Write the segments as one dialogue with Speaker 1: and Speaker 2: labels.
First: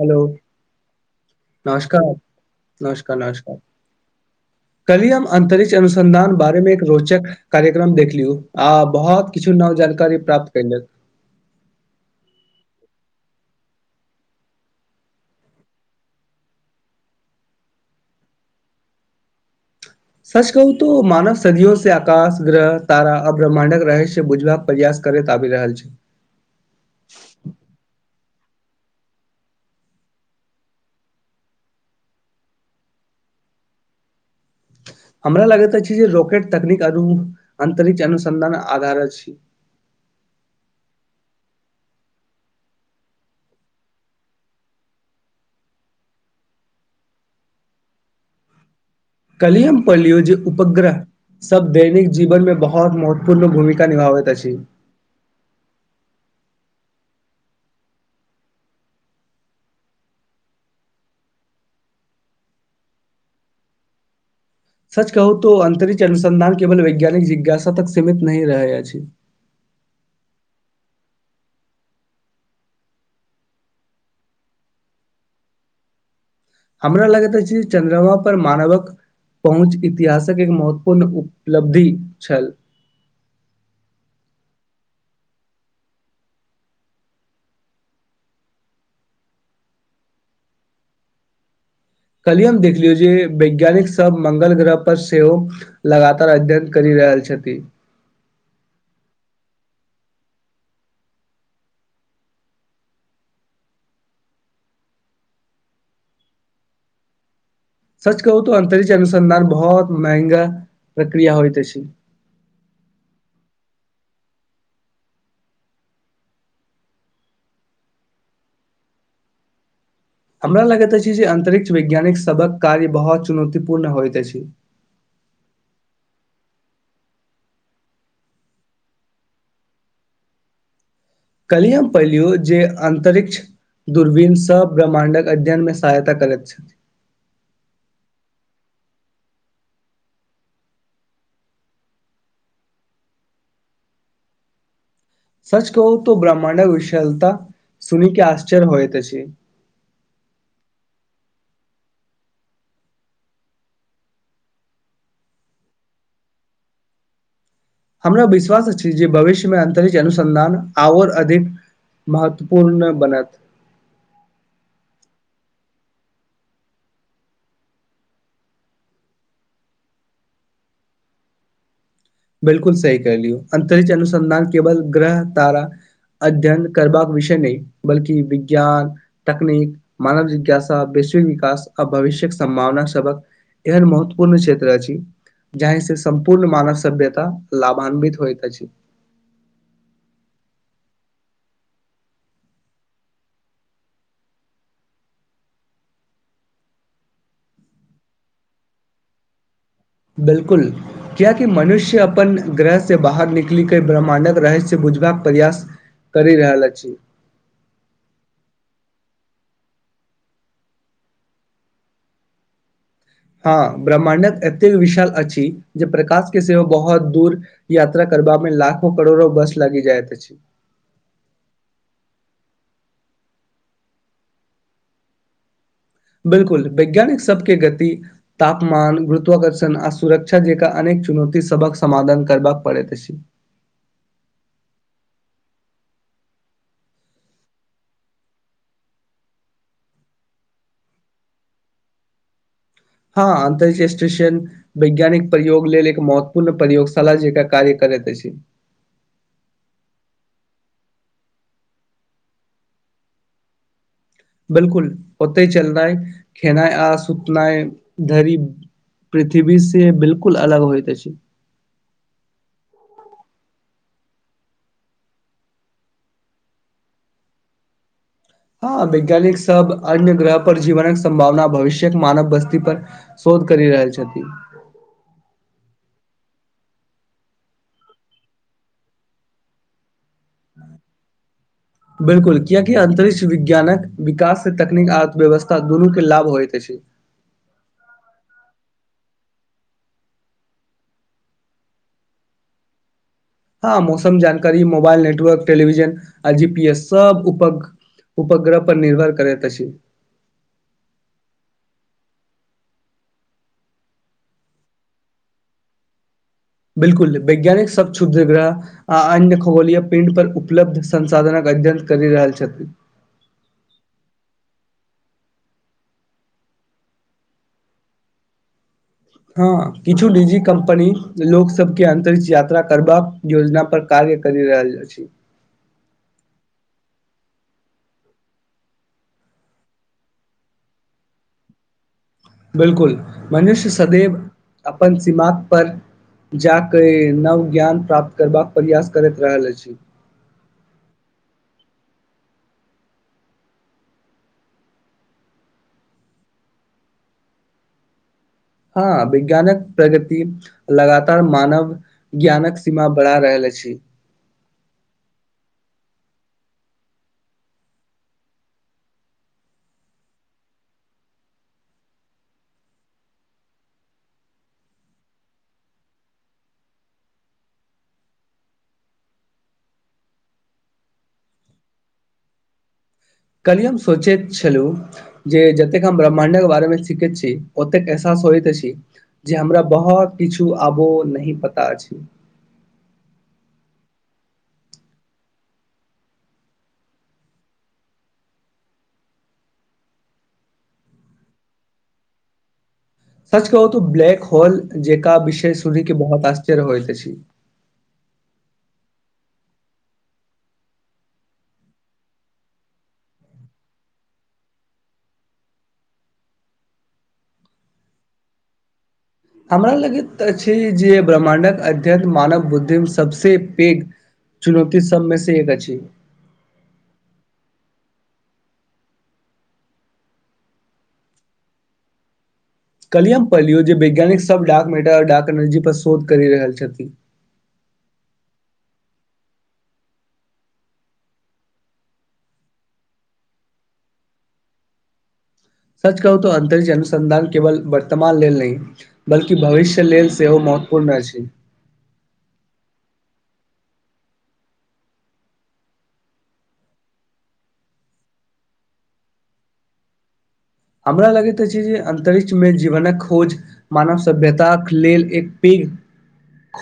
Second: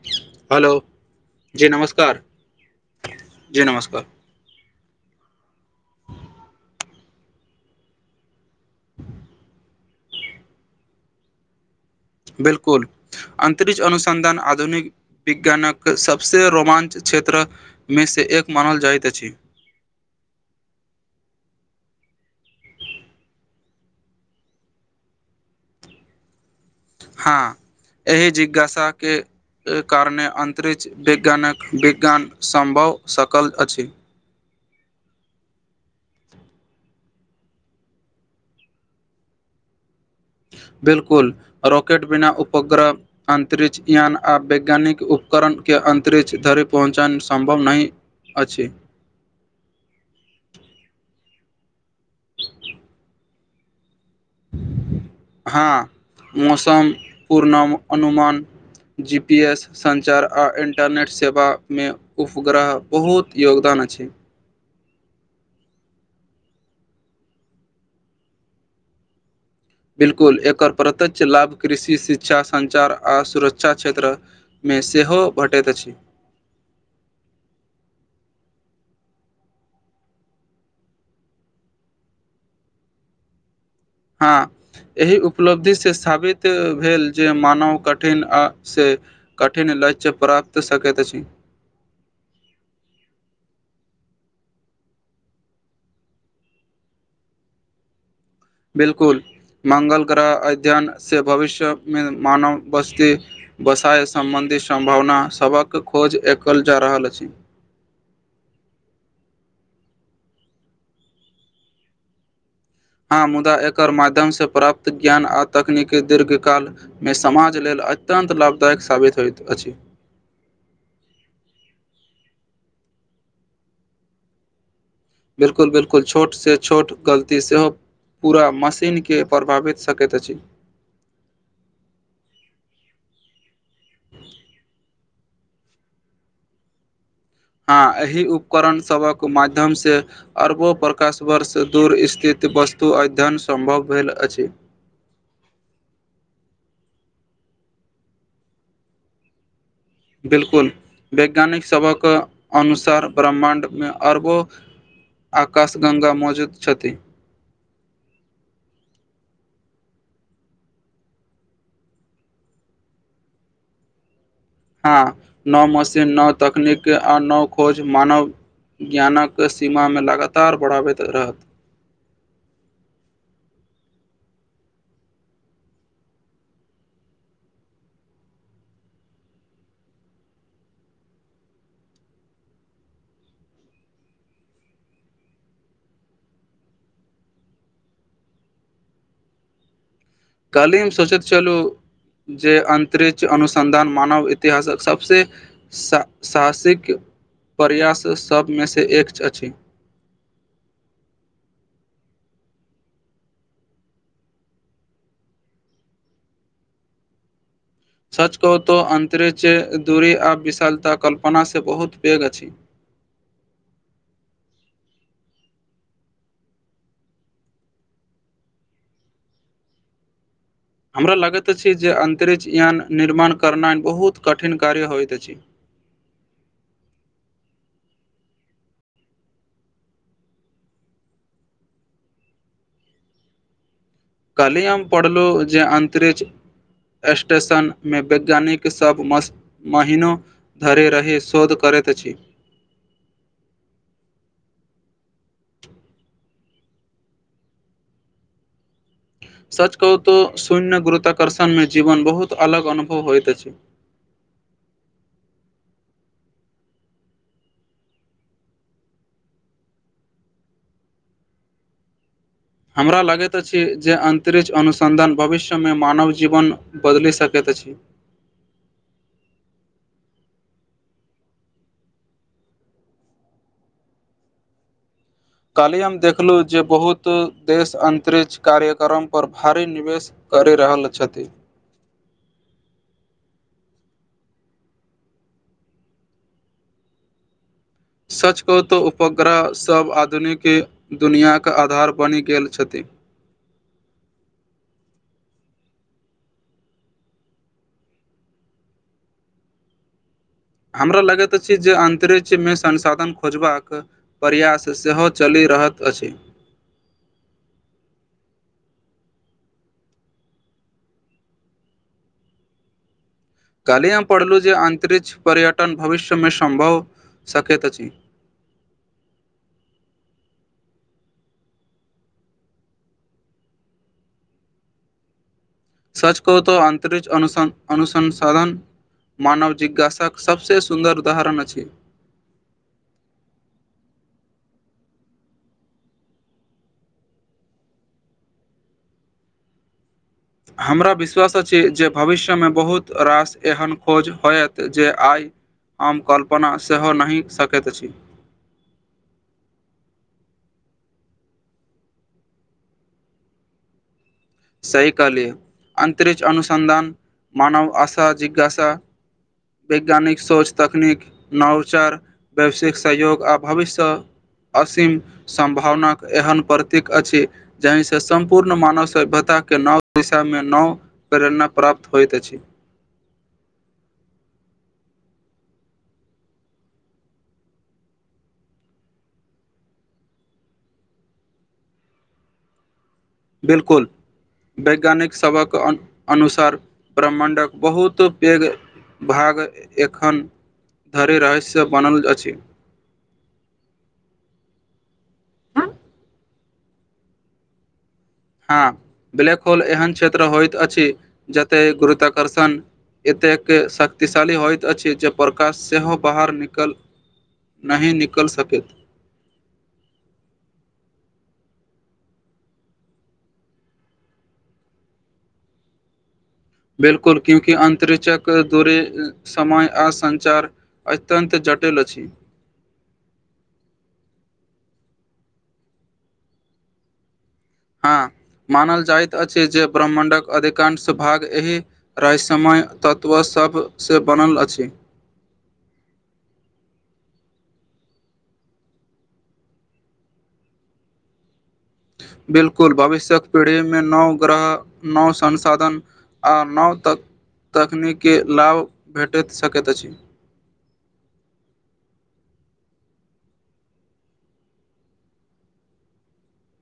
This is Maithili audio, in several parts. Speaker 1: हलो
Speaker 2: हेलो
Speaker 1: नमस्कार नमस्कार नमस्कार कली हम अंतरिक्ष अनुसन्धान बारे मे एक रोचक कार्यक्रम देखलियू आ बहुत किछु नव जानकारी प्राप्त कैलक
Speaker 2: बिलकुल अंतरिछ अनुसन्धान आधुनिक विज्ञानके सभसँ रोमांच क्षेत्रमेसे एक मानल जाइत अछि
Speaker 1: सच कहू तो मानव सदियो से आकाश ग्रह तारा आ ब्रह्मण्डक रहस्य बुझबाक प्रयास करैत आबि रहल छै
Speaker 2: हँ एहि जिज्ञासाके एहि कारणे अंतरिक्ष विज्ञानके विज्ञान सम्भव सकल अछि
Speaker 1: हमरा लगैत अछि जे रॉकेट तकनीक अंतरिक्ष अनुसंधान आधार अछि
Speaker 2: बिलकुल रॉकेट बिना उपग्रह अंतरिक्षयान आ वैज्ञानिक उपकरण के अंतरिक्ष धरि पहुँचन सम्भव नहि अछि
Speaker 1: कलि हम परलियो जे उपग्रह सब दैनिक जीवन में बहाॅत महत्वपूर्ण भूमिका निभाबैत अछि
Speaker 2: हँ मौसम पूर्णम अनुमान जीपीएस सञ्चार आ इन्टरनेट सेवा में उफग्रह बहुत योगदान अछि
Speaker 1: सच कहू तो अंतरिछ अनुसन्धान केवल वैज्ञानिक जिज्ञासा तक सीमित नहि रहै अछि
Speaker 2: बिलकुल एकर प्रत्य्यक्ष लाभ कृषि शिक्षा सञ्चार आ सुरक्षा क्षेत्र में सेहो भेटैत अछि
Speaker 1: हमरा लगैत छै चन्द्रमा पर मानवक पहुँच इतिहासक एक महत्वपूर्ण उपलब्धि छल
Speaker 2: हँ एहि उपलब्धि से साबित भेल जे मानव कठिन आ से कठिन लक्ष्य प्राप्त सकैत अछि
Speaker 1: कहलियए हम देखलियौ जे वैज्ञानिक सब मंगल ग्रह पर सेहो लगातार अध्ययन कर रहल छथि
Speaker 2: बिलकुल मङंगल ग्रह अध्ययन से भविष्यमें मानव बस्ती बसाय सम्बन्धी सम्भावना सभक खोज एकल जा रहल अछि
Speaker 1: सच कहू त अंतरिछ अनुसन्धान बहुत महंगा प्रक्रिया होइत अछि
Speaker 2: हँ मुदा एकर माध्यम से प्राप्त ज्ञान आ तकनीकी दीर्घकाल में समाज लेल अत्यन्त लाभदायक साबित होइत अछि
Speaker 1: हमरा लगैत अछि जे अंतरिक्ष वैज्ञानिक सबक कार्य बहुत चुनौतीपूर्ण होइत अछि
Speaker 2: बिलकुल बिलकुल छोटसँ छोट गलती सेहो पूरा मशीनके प्रभावित सकैत अछि
Speaker 1: कल्हि हम पहिलियौ जे अन्तरिक्ष दूरवीन सभ ब्रह्माण्डक अध्ययनमे सहायता करैत छथि
Speaker 2: हँ एहि उपकरण सभक माध्यमसँ अरबो प्रकाश वर्ष दूर स्थित वस्तु अध्ययन सम्भव भेल अछि
Speaker 1: सच कह तो ब्रह्माण्डक विशालता सुनि के आश्चर्य होइत छै
Speaker 2: बिलकुल वैज्ञानिक सभक अनुसार ब्रह्माण्ड में अरबो आकाशगङ्गा मौजूद छथि
Speaker 1: हमरा विश्वास अछि जे भविष्यमें अन्तरिक्ष अनुसन्धान आओर अधिक महत्वपूर्ण बनत
Speaker 2: हँ नव मशीन नव तकनीक आ नव खोज मानव ज्ञानके सीमा में लगातार बढ़ाबैत रहत
Speaker 1: बिलकुल सही कर लियौ अन्तरिक्ष अनुसन्धान केवल ग्रह तारा अध्ययन करबाक विषय नहि बल्कि विज्ञान तकनीक मानव जिज्ञासा वैश्विक विकास आ भविष्य्यक सम्भावना सबक एहन महत्वपूर्ण क्षेत्र अछि जही से सम्पूर्ण मानव सभ्यता लाभान्वित होइ त
Speaker 2: काली में स्वचत चलू जे अन्तरिक्ष अनुसन्धान मानव इतिहासक सबसँ साहसिक प्रयास सभ में सँ एक अछि
Speaker 1: बिल्कुल किएकि मनुष्य अपन ग्रहसँ बाहर निकलि कऽ ब्रह्मण्डक रहस्य बुझबाक प्रयास कर रहल छी
Speaker 2: सच कहतो अंतरिक्ष दूरी आ विशालता कल्पनासँ बहुत पैग अछि
Speaker 1: हँ ब्रह्मण्डक एतेक विशाल अछि जे प्रकाश के सेहो बहुत दूर यात्रा करबा में लाखो करोड़ो वर्ष लागी जाइत
Speaker 2: हमरा लगैत अछि जे अंतरिक्ष यान निर्माण करनाइ बहुत कठिन कार्य होइत अछि
Speaker 1: बिलकुल वैज्ञानिक सबके गति तापमान गुरुत्वकर्षण आ सुरक्षा जेक अनेक चुनौती सबक समाधान करबाक पड़ैत अछि
Speaker 2: काली हम पढ़लहुँ जे अंतरिक्ष स्टेशन मे वैज्ञानिक सब मस्त महीनो धरिे रहै शोध करैत अछि
Speaker 1: हँ अंतरिक्ष स्टेशन वैज्ञानिक प्रयोग लेल एक महत्वपूर्ण प्रयोगशाला जकां कार्य करैत अछि
Speaker 2: सच कहू तो शून्य गुरुताकर्षण मे जीवन बहुत अलग अनुभव होइत अछि
Speaker 1: बिलकुल ओतय चलनाइ खेनाय आ सुतनाय धरी पृथ्वी से बिलकुल अलग होइत अछि
Speaker 2: हमरा लगैत अछि जे अन्तरिक्ष अनुसन्धान भविष्यमे मानव जीवन बदलि सकैत अछि
Speaker 1: हँ वैज्ञानिक सब अन्य ग्रह पर जीवनक सम्भावना भविष्यक मानव बस्ती पर शोध करी रहल छथि
Speaker 2: काल्हि हम देखलहुँ जे बहुत देश अन्तरिक्ष कार्यक्रमपर भारी निवेश करि रहल छथि
Speaker 1: बिल्कुल कियाकि अंतरिक्ष विज्ञानक विकास से तकनीक अर्थव्यवस्था दुनू के लाभ होइत अछि
Speaker 2: सच कहौ तो उपग्रहसभ आधुनिक दुनिआके आधार बनि गेल छथि
Speaker 1: हँ मौसम जानकारी मोबाइल नेटवर्क टेलिविजन आ जी पी एस सब उप उपग्रह पर निर्भर करैत अछि
Speaker 2: हमरा लगैत अछि जे अन्तरिक्षमे संसाधन खोजबाक प्रयास सेहो चलि रहल अछि
Speaker 1: बिलकुल वैज्ञानिक सब छुधग्रह आ अन्य खगोलीय पिंड पर उपलब्ध संसाधनक अध्ययन करि रहल छथि
Speaker 2: काल्हि हम पढ़लहुँ जे अंतरिक्ष पर्यटन भविष्यमे सम्भव सकैत अछि
Speaker 1: हँ किछु नीजी कम्पनी लोक सबके अंतरिक्ष यात्रा करबाक योजना पर कार्य कर रहल अछि
Speaker 2: सच कहु तऽ अन्तरिक्ष अनुस अनुसंसाधन मानव जिज्ञासाक सभसँ सुन्दर उदाहरण अछि
Speaker 1: बिलकुल मनुष्य सदैव अपन सीमा पर जाके नव ज्ञान प्राप्त करबाक प्रयास करैत रहल अछि
Speaker 2: हमरा विश्वास अछि जे भविष्यमे बहुत रास एहन खोज होयत जे आइ हम कल्पना सेहो नहि सकैत अछि
Speaker 1: हँ विज्ञानक प्रगति लगातार मानव ज्ञानक सीमा बढ़ा रहल अछि
Speaker 2: सही कहलियै अन्तरिक्ष अनुसन्धान मानव आशा जिज्ञासा वैज्ञानिक सोच तकनीक नवोचार व्यवसायिक सहयोग आ भविष्यसँ असीम सम्भावनाक एहन प्रतीक अछि जहि से सम्पूर्ण मानव सभ्यता के नव दिशामे नओ प्रेरणा प्राप्त होइत अछि
Speaker 1: कल्ही हम सोचेत छलूं जे जतेक हम ब्रह्माण्ड के बारेमे सीखैत छी ओतेक एहसास होइत अछि जे हमरा बहुत किछु आबो नहि पता अछि
Speaker 2: बिलकुल वैज्ञानिक सभक अन अनुसार ब्रह्मण्डक बहुत पैघ भाग एखन धरि रहस्य बनल अछि
Speaker 1: सच कह ओ तऽ ब्लैक होल जेका विषय सुनकि बहुत आश्चर्य होइत छी
Speaker 2: हँ ब्लैक होल एहन क्षेत्र होइत अछि जते गुरुत्वाकर्षण एतेक शक्तिशाली होइत अछि जे प्रकाश सेहो बाहर निकल नहि निकलि सकैत
Speaker 1: हमरा लगैत छै जे ब्रह्मडक अध्ययन मानव बुद्धिमे सबसँ पैघ चुनौती सबमे से एक अछि
Speaker 2: बिलकुल क्यूँकी अन्तरिक्षक दूरी समय आ संञचार अत्यन्त जटील छी
Speaker 1: कलियए हम पहिलियौ जे वैज्ञानिक सब डाक मेटर डाक एनर्जी पर शोध करि रहल छथिन
Speaker 2: हँ मानल जाइत अछि जे ब्रह्मण्डक अधिकांश भाग एहि रहसय मय तत्व सभसँ बनल अछि
Speaker 1: सच कहू तो अंतरिक्ष अनुसंधान केवल वर्तमान लेल नहि बल्कि भविष्य लेल सेहो महत्वपूर्ण अछि
Speaker 2: बिल्कुल भविष्य्यक पीढ़ी में नव ग्रह नव संसाधन आ नव तक तकनीकँ लाभ भेटैत सकैत अछि
Speaker 1: हमरा लगैत अछि जे अन्तरिक्षमे जीवनक खोज मानव सभ्यताक लेल एक पैघ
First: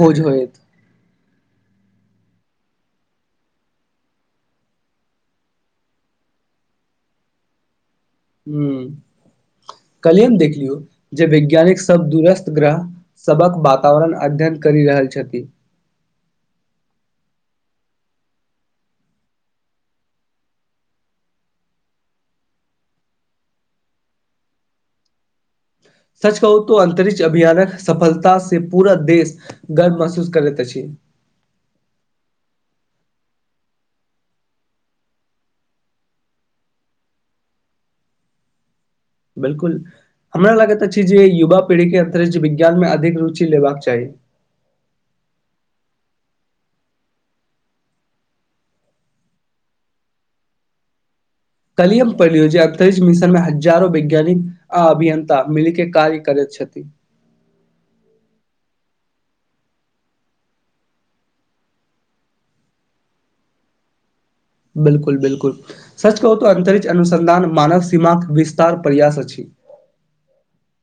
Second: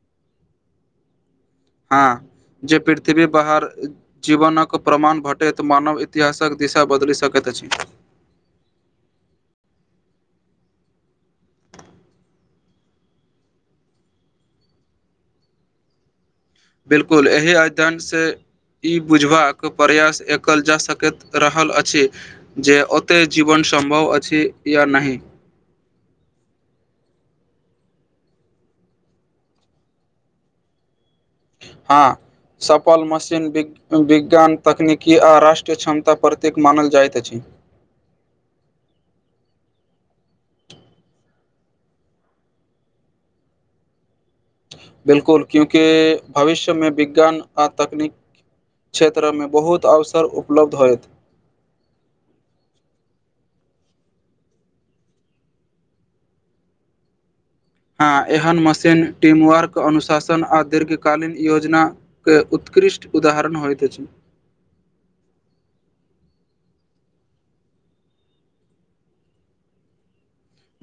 Speaker 1: खोज होयत
Speaker 2: हँ जे पृथ्वी बाहर जीवनक प्रमाण भेटैत मानव इतिहासक दिशा बदलि सकैत अछि
Speaker 1: हं कल्हियम देखलियौ जे वैज्ञानिक श दुरस्त ग्रह सभक वातावरण अध्ययन करी रहल छथि
Speaker 2: बिलकुल एहि अध्ययनसँ ई बुझबाक प्रयास एकल जा सकैत रहल अछि जे ओते जीवन सम्भव अ अछि या नहि
Speaker 1: सच कहू तो अंतरिक्ष अभियानक सफलता से पूरा देश गर्व महसूस करैत अछि
Speaker 2: हँ सफल मशीन बिक विज्ञान तकनीकी आ राष्ट्रीय क्षमता प्रतीक मानल जाइत अछि
Speaker 1: बिल्कुल हमरा लागैत अछि जे युवा पीढ़ी के अंतरिक्ष विज्ञान में अधिक रुचि लेबाक चाही
Speaker 2: बिल्कुल क्यूकि भविष्यमें विज्ञान आ तकनीक क्षेत्रमें बहुत अवसर उपलब्ध होयत
Speaker 1: कल्हियो पढ़लियो जे अंतरिक्ष मिशन में हजारो वैज्ञानिक अभियन्ता मिल के कार्य करैत छथिन
Speaker 2: हँ एहन मशीन टीमवर्क अनुशासन आ दीर्घकालीन योजना उत्कृष्ट उदाहरण होइत अछि
Speaker 1: बिल्कुल बिल्कुल सच कहू त अंतरिक्ष अनुसन्धान मानव सीमाक विस्तार प्रयास अछि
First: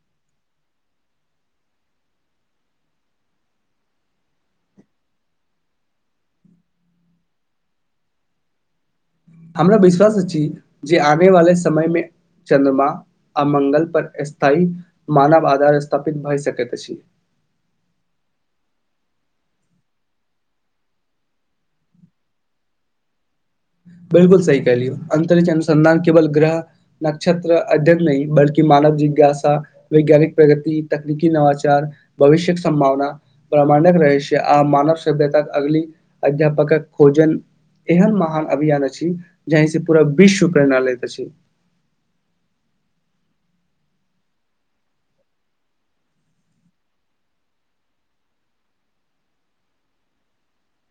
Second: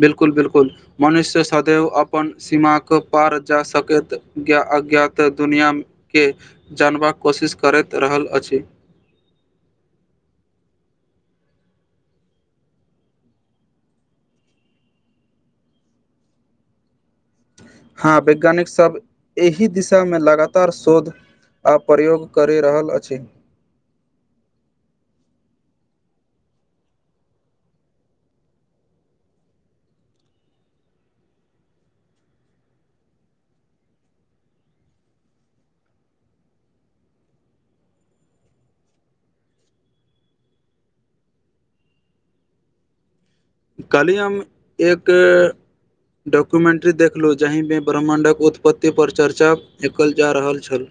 Speaker 2: बिल्कुल बिल्कुल मनुष्य सदैव अपन सीमाके पार जा सकैत ज्ञात अज्ञात दुनिआँ के जानबाक कोशिश करैत रहल अछि
Speaker 1: हमरा विश्वास अछि छी जे आने वाले समय में चद्रमा आ मंगल पर स्थायी मानव आधार स्थापित भए सकैत अछि
Speaker 2: हँ वैज्ञानिकसभ एहि दिशा में लगातार शोध ओर प्रयोग करि रहल अछि
Speaker 1: बिल्कुल सही कहलियौ अन्तरिक्ष अनुसन्धान केवल ग्रह नक्षत्र अध्यन नहि बल्कि मानव जिज्ञासा वैज्ञानिक प्रगति तकनीकी नवाचार भविष्यक संभावना प्रमाणक रहै छै आ मानव सभ्यता अगली अध्यापक खोजन एहन महान अभियान अछि जहहि से पूरा विश्व प्रणालैत अछि
Speaker 2: कली हम एक डॉक्युमेन्ट्री देखलूँ जाहि में ब्रह्मण्डक उत्पत्ति पर चर्चा एकल जा रहल छल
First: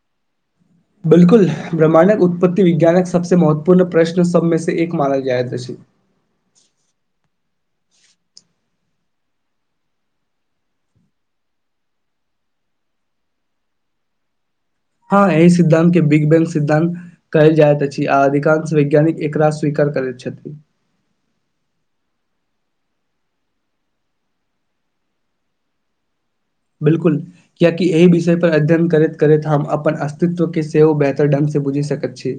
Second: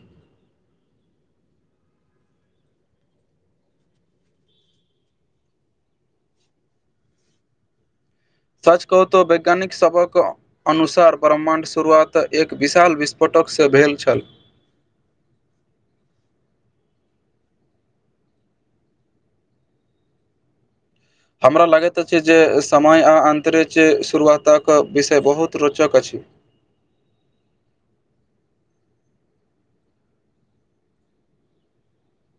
Speaker 1: बिल्कुल ब्रह्मण्क उत्पत्ति विज्ञानक सबसँ महत्वपूर्ण प्रश्न सब में से एक मानल जायत अछि
Speaker 2: सच कहू त वैज्ञानिक सबक अनुसार ब्रह्मण्ड शुरुआत एक विशाल विस्फोटकसँ भेल छल
Speaker 1: हँ ई सिद्धान्त के बिग बैंग सिद्धान्त कहल जायत अछि आ अधिकांश वैज्ञानिक एकरा स्वीकार करैत छथि
Speaker 2: हमरा लागैत अछि जे समय आ अन्तरिक्ष शुरुआतक विषय बहुत रोचक अछि
Speaker 1: बिल्कुल कियाकि एहि विषय पर अध्ययन करैत करैत हम अपन अस्तित्व के सेहो बेहतर ढ्ंग से बुझि सकैत छी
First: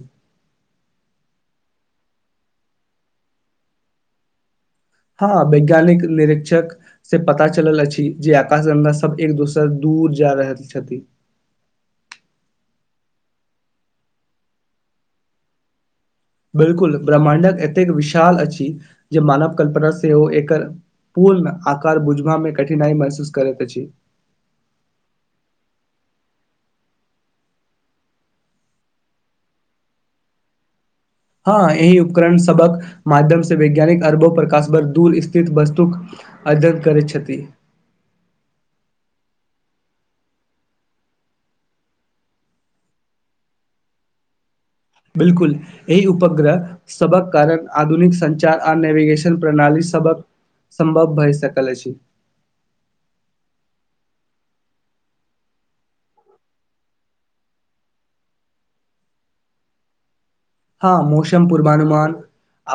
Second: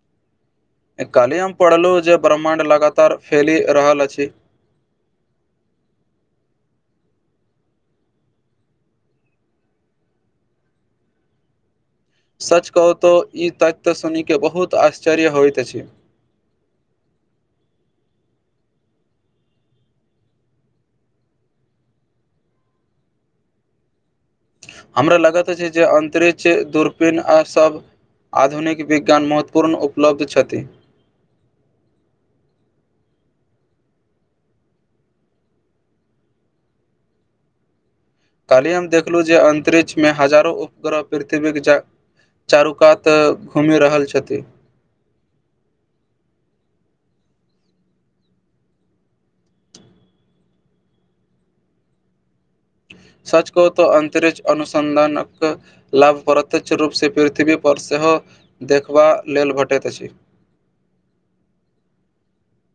Speaker 2: कल्हि हम पढ़लहुँ जे ब्रह्माण्ड लगातार फैलि रहल अछि
Speaker 1: हँ वैज्ञानिक निरिक्षक से पता चलल अछि जे आकाश गंगा सब एक दोसर दूर जा रहल छथि
Speaker 2: सच कहूतहु ई तथ्य सुनिके बहुत आश्चर्य होइत अछि
Speaker 1: बिलकुल ब्रंह्मडक एतेक विशाल अछि जे मानव कल्पना से ओ एकर पूर्ण आकार बुझबा मे कठिनाई महसूस करैत अछि
Speaker 2: हमरा लगैत अछि जे अन्तरिछ दूरपीन आ सब आधुनिक विज्ञान महत्वपूर्ण उपलब्ध छथि
Speaker 1: हँ एहि उपकरण सबक माध्यम से वैज्ञानिक अरबो प्रकाश भर दूर स्थित वस्तुक अध्ययन करै छथिन
Speaker 2: काल्हि हम देखलो जे अन्तरिक्षमे हजारो उपग्रह पृथ्वीके चा चारू कात घूमि रहल छथि
Speaker 1: बिल्कुल एई उपग्रह सबक कारण आधुनिक संचार आ नेवेगेशन प्रणाली सबक संभव बैर सकल अछि
Speaker 2: सच कहु तो अंतरिक्ष अनुसन्धानक लाभ प्रत्यक्ष रूपसँ पृथ्वी पर सेहो देखबा लेल भेटक अछि
Speaker 1: हँ मुसम पूर्वानुमान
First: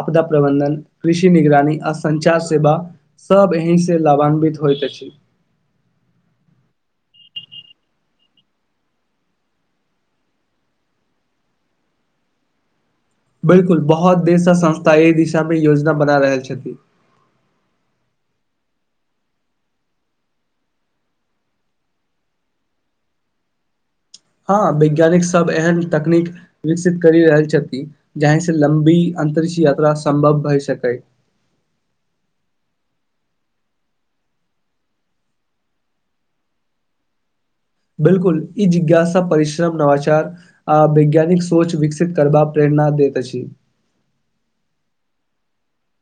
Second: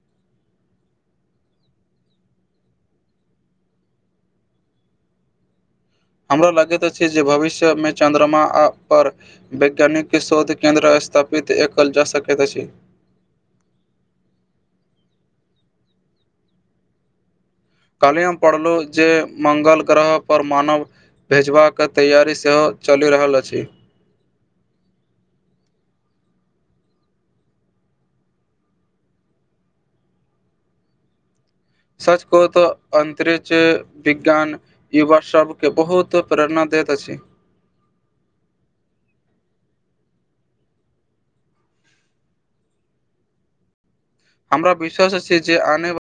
Speaker 1: आपदा प्रबन्धन कृषि निगरानी आ संचार सेवा सभ एहिसँ लावान्वित होयत अछि
Speaker 2: हमरा लगैत अछि जे भविष्यमे चन्द्रमा आ पर वैज्ञानिक शोध केंन्द्र स्थापित ए कल जा सकैत अछि
Speaker 1: बिलकुल बहुत देरस संस्था एहि दिशा मे योजना बना रहल छथि
Speaker 2: कैले हम पढ़लहुँ जे मंगल ग्रहपर मानव भेजबाक तैयारि सेहो चलि रहल अछि
Speaker 1: हँ वैज्ञानिक सब एहन तकनीक विकसित करि रहल छथि जाहि से लम्बी अन्तरिक्ष यात्रा संभव भइ सकै
Speaker 2: सच कहु त अन्तरिछ बिज्ञान युवा सब के बहुत प्रेरणा दैत अछि
Speaker 1: बिल्कुल ई जिज्ञासा परिश्रम नवाचार आ वैज्ञानिक सोच विकसित करबा प्रेरणा दै अछी
Speaker 2: हमरा विश्वास छी जे आनेव